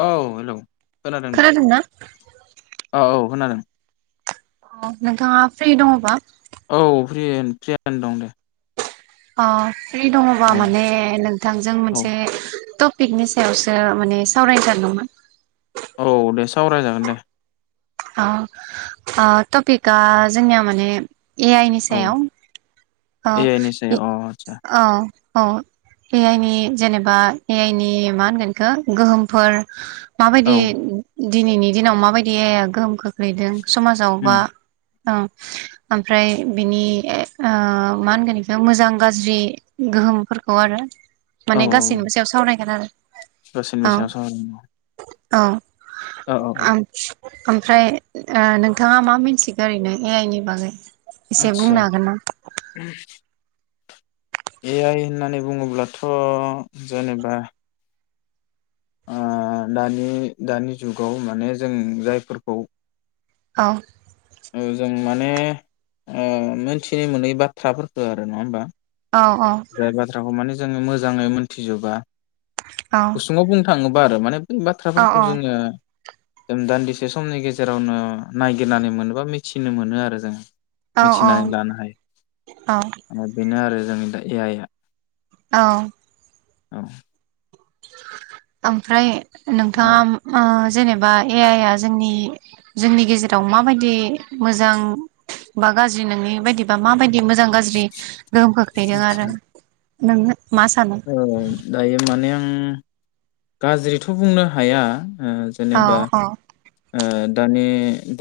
औ हेलौ खोनादों दे। खोनादोंना औ औ खोनादों। अ नोंथाङा फ्रि दङबा? औ फ्रियै फ्रि आनो दं दे अ फ्रि दङबा औ माने नोंथांजों औ मोनसे थ' पिकनि सायावसो माने सावरायथारदोंमोन। औ दे सावरायजागोन दे। ओ ओ थपिखा जोंनिया माने ए आइ नि औ सायाव औ ए आइ नि सायाव अ आदसा औ ए आइनि जेनेबा ए आइ नि मा होनगोनखौ गोहोमफोर औ माबायदि दिनिनि दिनाव माबायदि ए आइ आ गोहोम खोख्लैदों? समाजाव बा उम औ आमफ्राय बिनि ए ओ मा होनगोन बेखौ मोजां गाज्रि गोहोमफोरखौ आरो औ माने गासैनिबो सायाव सावरायगोन आरो औ [unintelligible] औ औ औ औ आ ओमफ्राय ओ नोंथाङा मा मिथिगोन ओरैनो ए आइ नि बागै? एसे आदसा बुंनो हागोन ना? ए आइ होननानै बुङोब्लाथ'? जेनेबा ओ दानि दानि जुगाव माने जों जायफोरखौ औ औ जों माने मोनथिनो मोनै बाथ्राफोरखौ आरो नङा होम्बा औ औ जाय बाथ्राखौ माने जोङो मोजाङै मोनथिजोबा औ गुसुङाव बुंनो थाङोब्ला [unintelligible] माने बे औ बाथ्राफोरखौ जोङो जों दान्दिसे समनि गेजेरावनो नायगिरनानै मोनोबा मिथिनो मोनो आरो जोङो औ मिथिनानै औ लानो हायो औ बेनो आरो जों हाय ए आय आ औ औ ओमफ्राय औ नोंथाङा मा आ जेनेबा ए आय आ जोंनि जोंनि गेजेराव माबायदि मोजां बा गाज्रि नोंनि बायदिबा माबायदि मोजां गाज्रि गोहोम खोख्लैदों आदसा आरो नोंनो औ दायो माने आं गाज्रिथ' बुंनो हाया अ औ जेनेबा औ आं दानि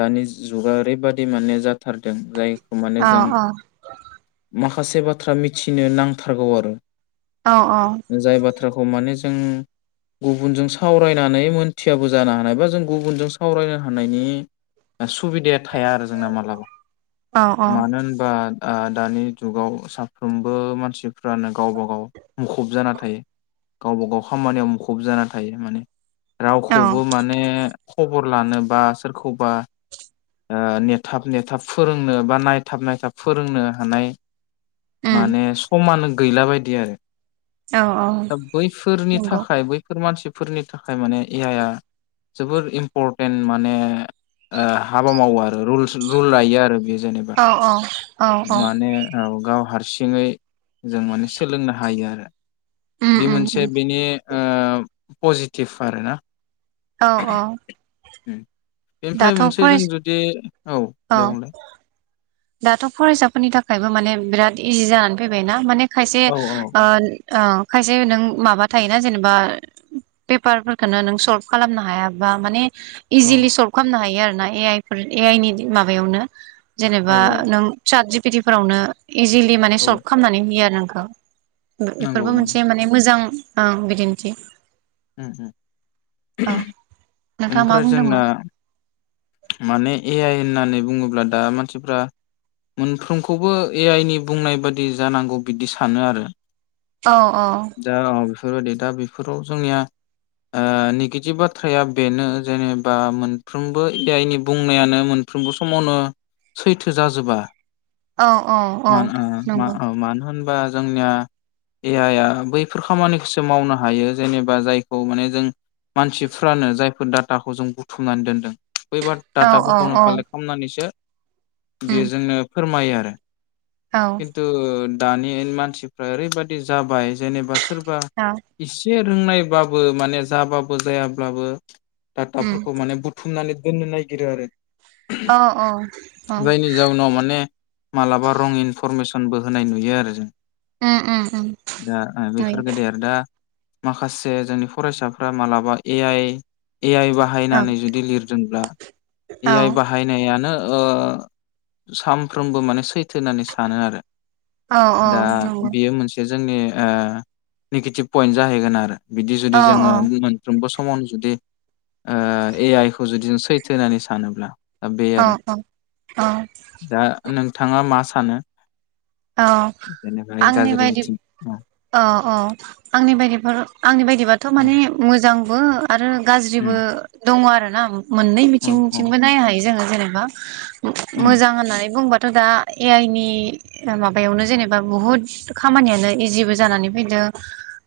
दानि जुगा ओरैबादि माने जाथारदों जाय माने औ जों औ म माखासे बाथ्रा मिथिनो नांथारगौ आरो औ जाय बाथ्राखौ माने जों गुबुनजों सावरायनानै मोन्थियाबो जानो हानाय बा जों गुबुनजों सावरायनो हानायनि सुबिदाया थाया आरो जोंना मालाबा औ औ मानो होनबा आ दानि जुगाव साफ्रोमबो मानसिफ्रानो गावबा गाव मुखुब जाना थायो गावबा गाव खामानियाव मुखुब खुब जाना थायो माने औ रावखौबो माने खबर लानो बा सोरखौबा ओ नेथाब नेथाब फोरोंनो बा नायथाब नायथाब फोरोंनो हानाय उम माने समान गैला बायदि आरो औ औ दा बैफोरनि नंगौ थाखाय बै बे मानसिफोरनि थाखाय माने ए आइ आ जोबोर इम्परटेन्ट माने ओ हाबा मावो आरो रुल्स रुल लायो आरो बे जेनेबा औ औ औ औ माने औ गाव हार सिङै जों माने सोलोंनो हायो आरो। उम बे उम उम मोनसे बेनि ओ पजिटिभ आरो ना। औ अ'। उम बेनिफ्राय मोनसे जों जुदि, औ दे बुंलाय। दाथ' फरायसाफोरनि थाखायबो माने बिराद इजि जानानै फैबायना माने खायसे औ ओ ओ खायसे नों माबा थायोना जेनेबा पेपारफोरखो नों सल्भ खालामनो हायाबा माने औ इजिलि सल्भ खालामनो हायो आरो ना ए आइफोर ए आइनि माबायावनो औ बा नों चाट जि पि टि फोरावनो इजिलि माने औ सल्भ खालामनानै होयो आरो। औ बेफोरबो नंगौ नंगौ मोनसे माने मोजां ओ बिदिन्थि। उम उम औ नोंथाङा मा ओमफ्राय बुंदोंमोन जोंना माने ए आइ होननानै बुङोब्ला दा मानसिफ्रा मोनफ्रोमखौबो ए आइ नि बुंनाय बादि जानांगौ बिदि सानो आरो। औ औ। फोरबायदि दा बेफोराव जोंनिया ओ निगेटिभ बाथ्राया बेनो जेनेबा मोनफ्रोमबो ए आइनि बुंनायानो मोनफ्रोमबो समावनो सैथो जाजोबा। औ, औ, औ नंगौ। बा जोंनिया ए आइ आ बैफोर खामानिखौसो मावनो हायो। जेनेबा जायखौ माने जों मानसिफ्रानो जायफोर डाटाखौ जों बुथुमनानै दोनदों। फैबा औ औ डाटाफोरखौनो औ कालेक्ट खालामनानैसो उम बेयो जोंनो फोरमायो आरो। औ खिन्थु दानि मानसिफ्रा ओरैबायाददि जाबाय जेनेबा सोर बा औ इ जे रोंनायबाबो माने जाबाबो जायाब्लाबो उम टाटाफोरखौ माने बुथुमनानै दोननो नागिरो आरो औ औ जायनि जाउनाव माने मालाबा रं इनफरमेस ओनबो होनाय नुयो आरो जों उम उम उम दा ओ नुयो बेफोर गोदेर दा माखासे जोंनि फरायसाफ्रा मालाबा ए आइ ए आइ बाहायनानै जुदि लिरदोंब्ला ए औ आइ बाहायनायानो ओ सामफ्रोमबो माने सैथ होननानै सानो आरो औ औ दा नंगौ बियो मोनसे जोंनि ओ निगिटिप फयेन जाहै गोन आरो बिदि जुदि औ जोङो मोनफ्रोमबो स समावनो जुदि ओ ए आइ खौ जुदि जों सैथो होनानै सानोब्ला दा बे औ आरो औ दा नोंथाङा मा सा सानो औ जेनेफ्राय आंनि गाज्रि बायदि बिथिं औ औ आंनि बायदिफोर आंनि बायदिबाथ' उम माने मोजां बो आरो गाज्रिबो उम दङ आरो ना मोननै औ औ बिथिंथिंबो नायनो हायो जोङो जेनेबा उम मोजां होननानै बुंबाथ थ दा ए आइ नि ओ माबायावनो जेनेबा बुहुद खामानियानो इजिबो जानानै फैदो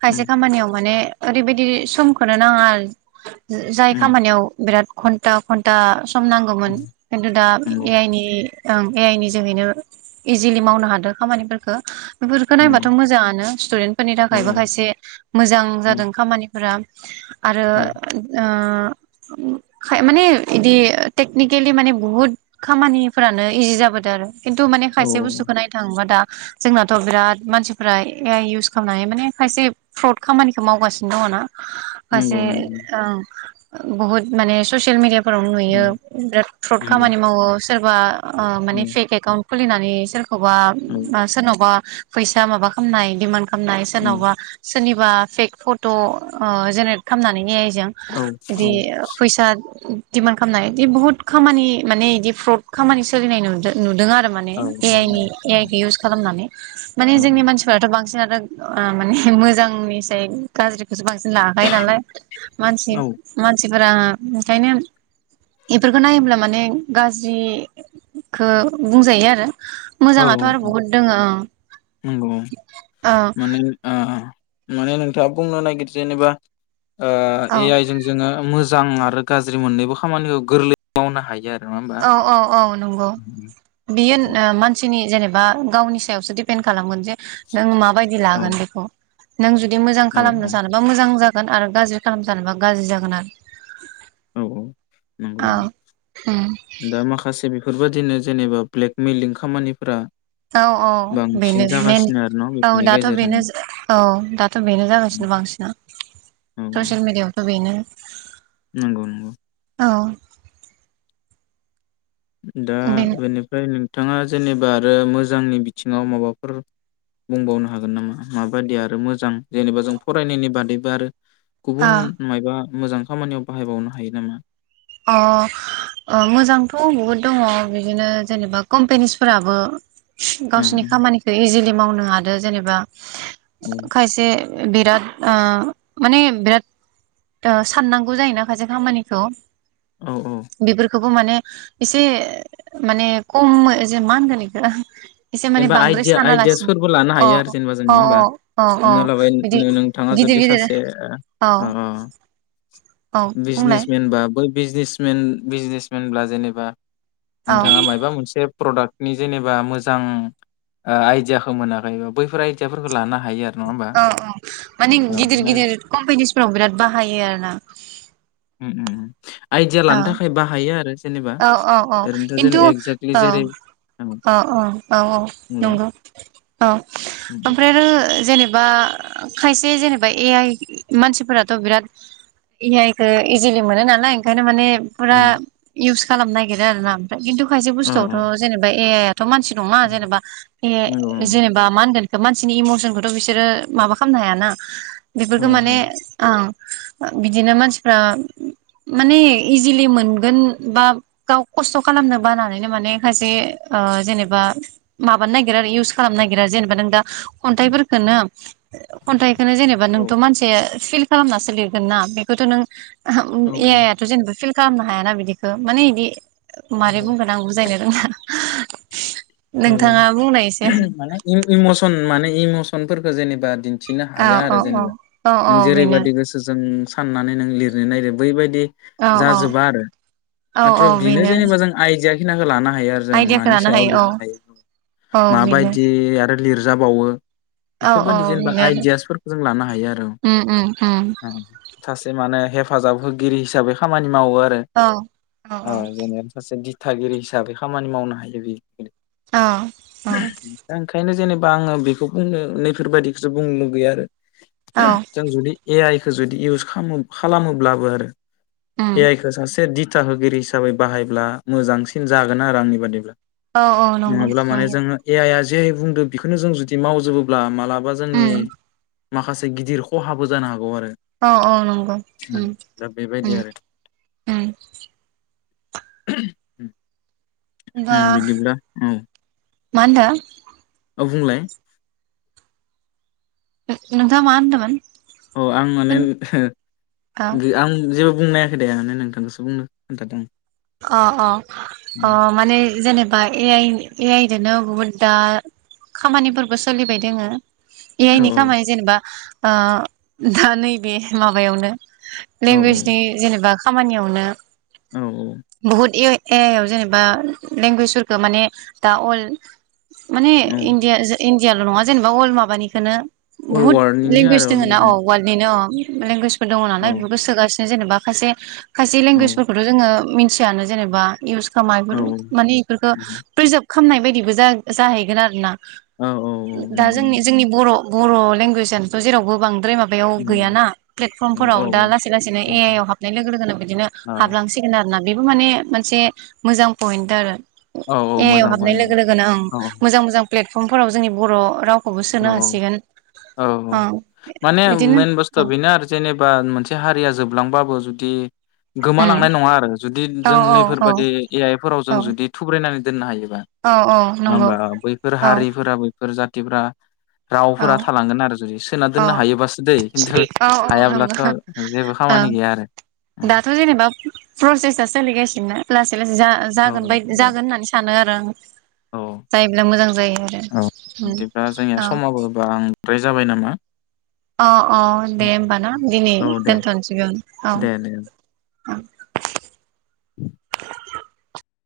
खायसे उम खामानियाव माने ओरैबायाददि समखौनो नाङा जाय उम खामानियाव बिराद खघन्टा खन्टा स सम नांगौमोन खिन्थु दा नंगौ ए आइ नि ओं ए आइ नि जोहैनो इजिलि मावनो हादों खामानिफोरखो। बेफोरखो नायबाथ नंगौ मोजाङानो। स्टुदेन्ट फोरनि औ थाखायबो खायसे मोजां औ जादों खामानि। फोराब। आरो औ ओ। [unintelligible] माने इदि टेकनिकेलि माने बुहुत खामानिफोरानो इजि जाबोदों आरो। खिन्थु माने औ खायसे बस्थुखौ नायनो थाङोबा दा जोंनाथ' बिराद मानसिफ्रा ए आइ इउस खालामनानै माने खायसे फ्रड खामानिखौ मावगासिनो दङ ना? फारसे नंगौ नंगौ अंम। बहुत माने ससियेल मिडिया फोरावनो नुयो उम बिराद फ्रड नंगौ खामानि मावो सोरबा। आह औ माने फेक एकाउन्ट। खुलिनानै सोर सोरखौबा औ सोरनावबा फैसा माबा खालामनाय दिमान्द खालामनाय उम सोरनावबा सोरनिबा फेक फट' जेनेरेट खालामनानै ए आइ जों औ बिदि फैसा दिडमान्ड खालामनाय इदि बुहुत खामानि माने बिदि फ्रद खामानि सोलिनाय नुदों नुदों आरो। माने औ ए औ आइ नि ए आइ खौ यूस खालामनानै माने जोंनि मानसि [unintelligible] बांसिनाथ' माने मोजांनिसाय गाज्रिखौसो बांसिन लाखायो नालाय। मानसिब औ मानसिब। मानसिफोरा ओंखायनो बेफोरखौ नायोब्ला माने गाज्रिखो बुंजायो आरो। मोजाङाथ' औ आरो बहुद दोङ। नंगौ माने आ माने नोंथाङा बुंनो नागिर जेनेबा ओ ए औ आइ जों जोङो मो मोजां आरो गाज्रि मोननैबो खामानिखौ गोरलै मावनो हायो आरो। नङा होमबा औ औ औ नंगौ बेयो मानसिनि जेनेबा गावनि सायावसो डिपेन्दड खालामगोन जे नों माबायदि औ लागोन बेखौ? नों जुद दि मोजां औ औ खालामनो सानोबा मोजां जाग गोन आरो गाज्रि खालाम सानोबा गाज्रि जागोन आरो। औ औ। नंगौ औ नंगौ उम दा माखासे बेफोरबाद दिनो जेनेबा ब्लेकमेलिं खामानिफोरा औ औ बांसिन बेनो मेन जागासिनो आरो न' औ बेफोरनि दाथ' गेजेरजों बेनो औ दाथ' बेनो जागासिनो बांसिना औ ससियेल मिडियाआवथ' बेनो। नंगौ नंगौ। औ दा बेनो बेनिफ्राय नो थाङा जेनेबा आरो मोजांनि बिथिङाव माबाफोर बुंबावनो हागोन नामा माबादि आरो मोजां जेनेबा जों फरायनायनि बादैबो आरो गुबुन ओ मायबा मोजां खामानियाव बाहायबावनो हायो नामा? अ ओ मोजांथ' बुहुद दङ बिदिनो जेनेबा कम्पनिसफोराबो ओ गावसिनि खामानिखौ इजिलि मावनो हादो जेनेबा ओ खायसे बिराद ओ माने बिराद साननांगौ जायोना खायसे खामानिखौ। औ औ बिफोरखौबो माने इसे माने कम जे मा होनगोन इखो एसे माने जेनेबा बांद्राय आइदिया सानालासिनो आइदियासफोरबो लानो अ हायो आरो जेनेबा जों अ नङा होमबा अ अ लाबाय बिदि नो-नोंथाङा गिदिर जुदि गिदिर सासे औ अ औ बुंलाय बिजनेसमेन बा बै बिजनेसमेन बिजनेसमेनब्ला जेनेबा औ नोंथाङा मायबा मोनसे प्रडाक्टनि जेनेबा मो जां ओ आइदियाखौ मोनाखैबा बैफोर आइदियाफोरखौ लानो हायो आरो नङा होमबा औ औ माने औ गिदिर माने गिदिर कम्पानिसफोराव बिराद बाहायो आरोना। आइदिया औ लानो थाखाय बाहायो आरो। जेनेबा औ औ औ ओरैनोथ' जेन किन्थु एक्जेक्टलि अ जेरै अ। औ औ औ बुंलाय नंगौ औ उम ओमफ्राय आरो जेनेबा खायसे जेनेबा ए आइ मानसिफोराथ' बिराद ए आइखौ इजिलि मोनो नालाय ओंखायनो माने उम फ्रा इउस खालामनो नागिरो आरोना। खिन्थु खायसे अ बुस्थुआवथ' जेनेबा ए आइ आ थ' मानसि नङा उम जेनेबा बे नंगौ नंगौ जेनेबा मा होनगोन। मानसिनि इमसनखौथ' बिसोरो माबा खालामनो हायाना। बेफोरखौ हाया माने हाया ओं। बिदिनो मानसिफ्रा माने इजिलि मोनगोन बा गाव खस्थ' खालामनो बानानैनो माने सायसे ओ जेनेबा माबानो नागिरो इउस खालामनो नागिरो जेनेबा नों दा खन्थाइफोरखोनो खन्थाइखोनो जेनेबा औ नोंथ' मानसि फिल खालामनासो लिरगोन ना बेखौथ' नों ओ औ ए आइ आथ' जेनेबा फिल खालामनो हायाना बिदि। माने इदि मोरै नंगौ बुंगोन आं बुजायनो [unintelligible] औ बुंनाय एसे औ माने इम इमसन माने इमसनफोरखौ जेनेबा दिन न्थिनो औ हाया आरो औ औ जेनेबा औ औ नों बेनो जेरैबायदि गोसोजों साननानै नों लिरनो नागिरो बैबायदि औ औ जाजोबा आरो औ औ माथ्र' बिनो बेनो जेनेबा जों आइदिया [unintelligible] लाना हायो आरो जों आइदियाखौ मानि लानो सायाव हायो औ लिरनो। औ बेनो माबायदि आरो लिरजाबावो औ औ बेफोरबायदि जेनेबा बेनो आरो आइदियासफोरखौ जों लानो हायो आरो उम उम उम ओ सासे माने हेफाजाब होगिरि हिसाबै खामानि मावो आरो औ औ जेनेबा सासे दि थागिरि हिसाबै खामानि मावनो हायो [unintelligible] औ दा ओंखायनो जेनेब बा आङो बेखौ बुंनो नैफोरबायदिखौसो बुंनो लुगैया आरो। औ जों जुदि ए आइ जुदि इउस खालाम खालामोब्लाबो आरो। उम ए आइ खौ सासे दि था होगिरि हिसाबै बाहायब्ला मोजांसिन जागोन आरो आंनि बादिब्ला। औ औ नंगौ नङाब्ला माने नंगौ जोङो ए आइ आ जे बुंदों बेखौनो जों जुदि मावजोबोब्ला माला बा जोंनि उम माखासे गिदिर खहाबो जानो हागौ आरो। औ औ नंगौ ओम दा बेबायदि ओम आरो ओम [unintelligible] होमबा उम बिदिब्ला उम मा होनदों? औ बुंलाय? नों-नोंथाङा मा होनदोंमोन? औ आं माने औ एहे आं जेबो बुंना ए आंलाय नोंथांखौसो बुंनो खोनथादों। अ अ अ माने जेनेबा ए आइ-ए आइ बिदिनो बहुद दा खामानिफोरबो सोलिबाय दोङो। ए आं औ आइनि खामानि जेनेबा ओ दा नैबे माबायावनो औ लेंगुवेजनि जेनेबा खामानियावनो औ औ बुहुत ए आइ-ए आइ आव जेनेबा लेंगुवेजफोरखौ माने दा अल माने औ इण्डिया जो इण्डि याल' नङा जेनेबा अल माबानिखौनो अल बुहुद वार्डनिनो लेंगुवेज आरो दोङ ना औ वल्डनिनो अ लेंगुवेज दङ औ नालाय बेखौ सोगासि जेनेबा खायसे खायसे औ लेंगुवेज फोरखौथ' जोङो मिन थियानो जेनेबा इउस खामा औ बेफोर माने इफोरफोरखौ खामनाय बायदिबो जा-जाहैगोन आरो ना औ औ दा नंगौ जोंनि-जोंनि बर' बर' लेंगुवेज आानोथ' जेरावबो बां द्रय माबायाव नंगौ। गैयाना औ प्लेटफर्मफोराव औ दा लासै लासैनो ए आइ आव हाबनाय लोगो लोगोनो बिदिनो औ हाबलांसिगोन आरो। बेबो माने मोनसे मोजां पइेन्ट आरो। औ औ ए आइ मोजां हाबनाय पइन्ट लोगो-लोगोनो ओं औ मोजां-मोजां प्लेटफर्मफोराव जोंनि बर' राव औ औ औ औ माने बिदिनो मेन औ बुस्थुआ बेनो आरो जेनेबा मोनसे हारिया जोब लांबाबो जुदि उम गोमालांनाय नङा आरो जुदि औ जों नैफोरबायाददि औ ए आइफोराव जों औ जुदि थुब्रायनानै दोननो हायो। नङा औ औ नंगौ होमबा बैफोर औ हारिफोराबो इसोर जाथिफोरा औ रावफोरा थालांगोन आरो जुदि सोना औ दोननो हायोबासो दै खिन्थु औ औ हायाब्लाथ' नंगौ जेबो ओ खामानि गैया आरो दाथ' जेनेबा प्रसेसा सोलिगासिनोना प्लास जा औ जागोनबायदि औ जागोन होननानै सानो आर औ [unintelligible] जायोब्ला मोजां जायो औ ओम बिदिब्ला जोंनिया अ समाबो [unintelligible] जाबाय नामा अ अ दे होमबा ना दिनै औ दे दोनथ'नोसै बेयावने दे दे औ [unintelligible] [unintelligible]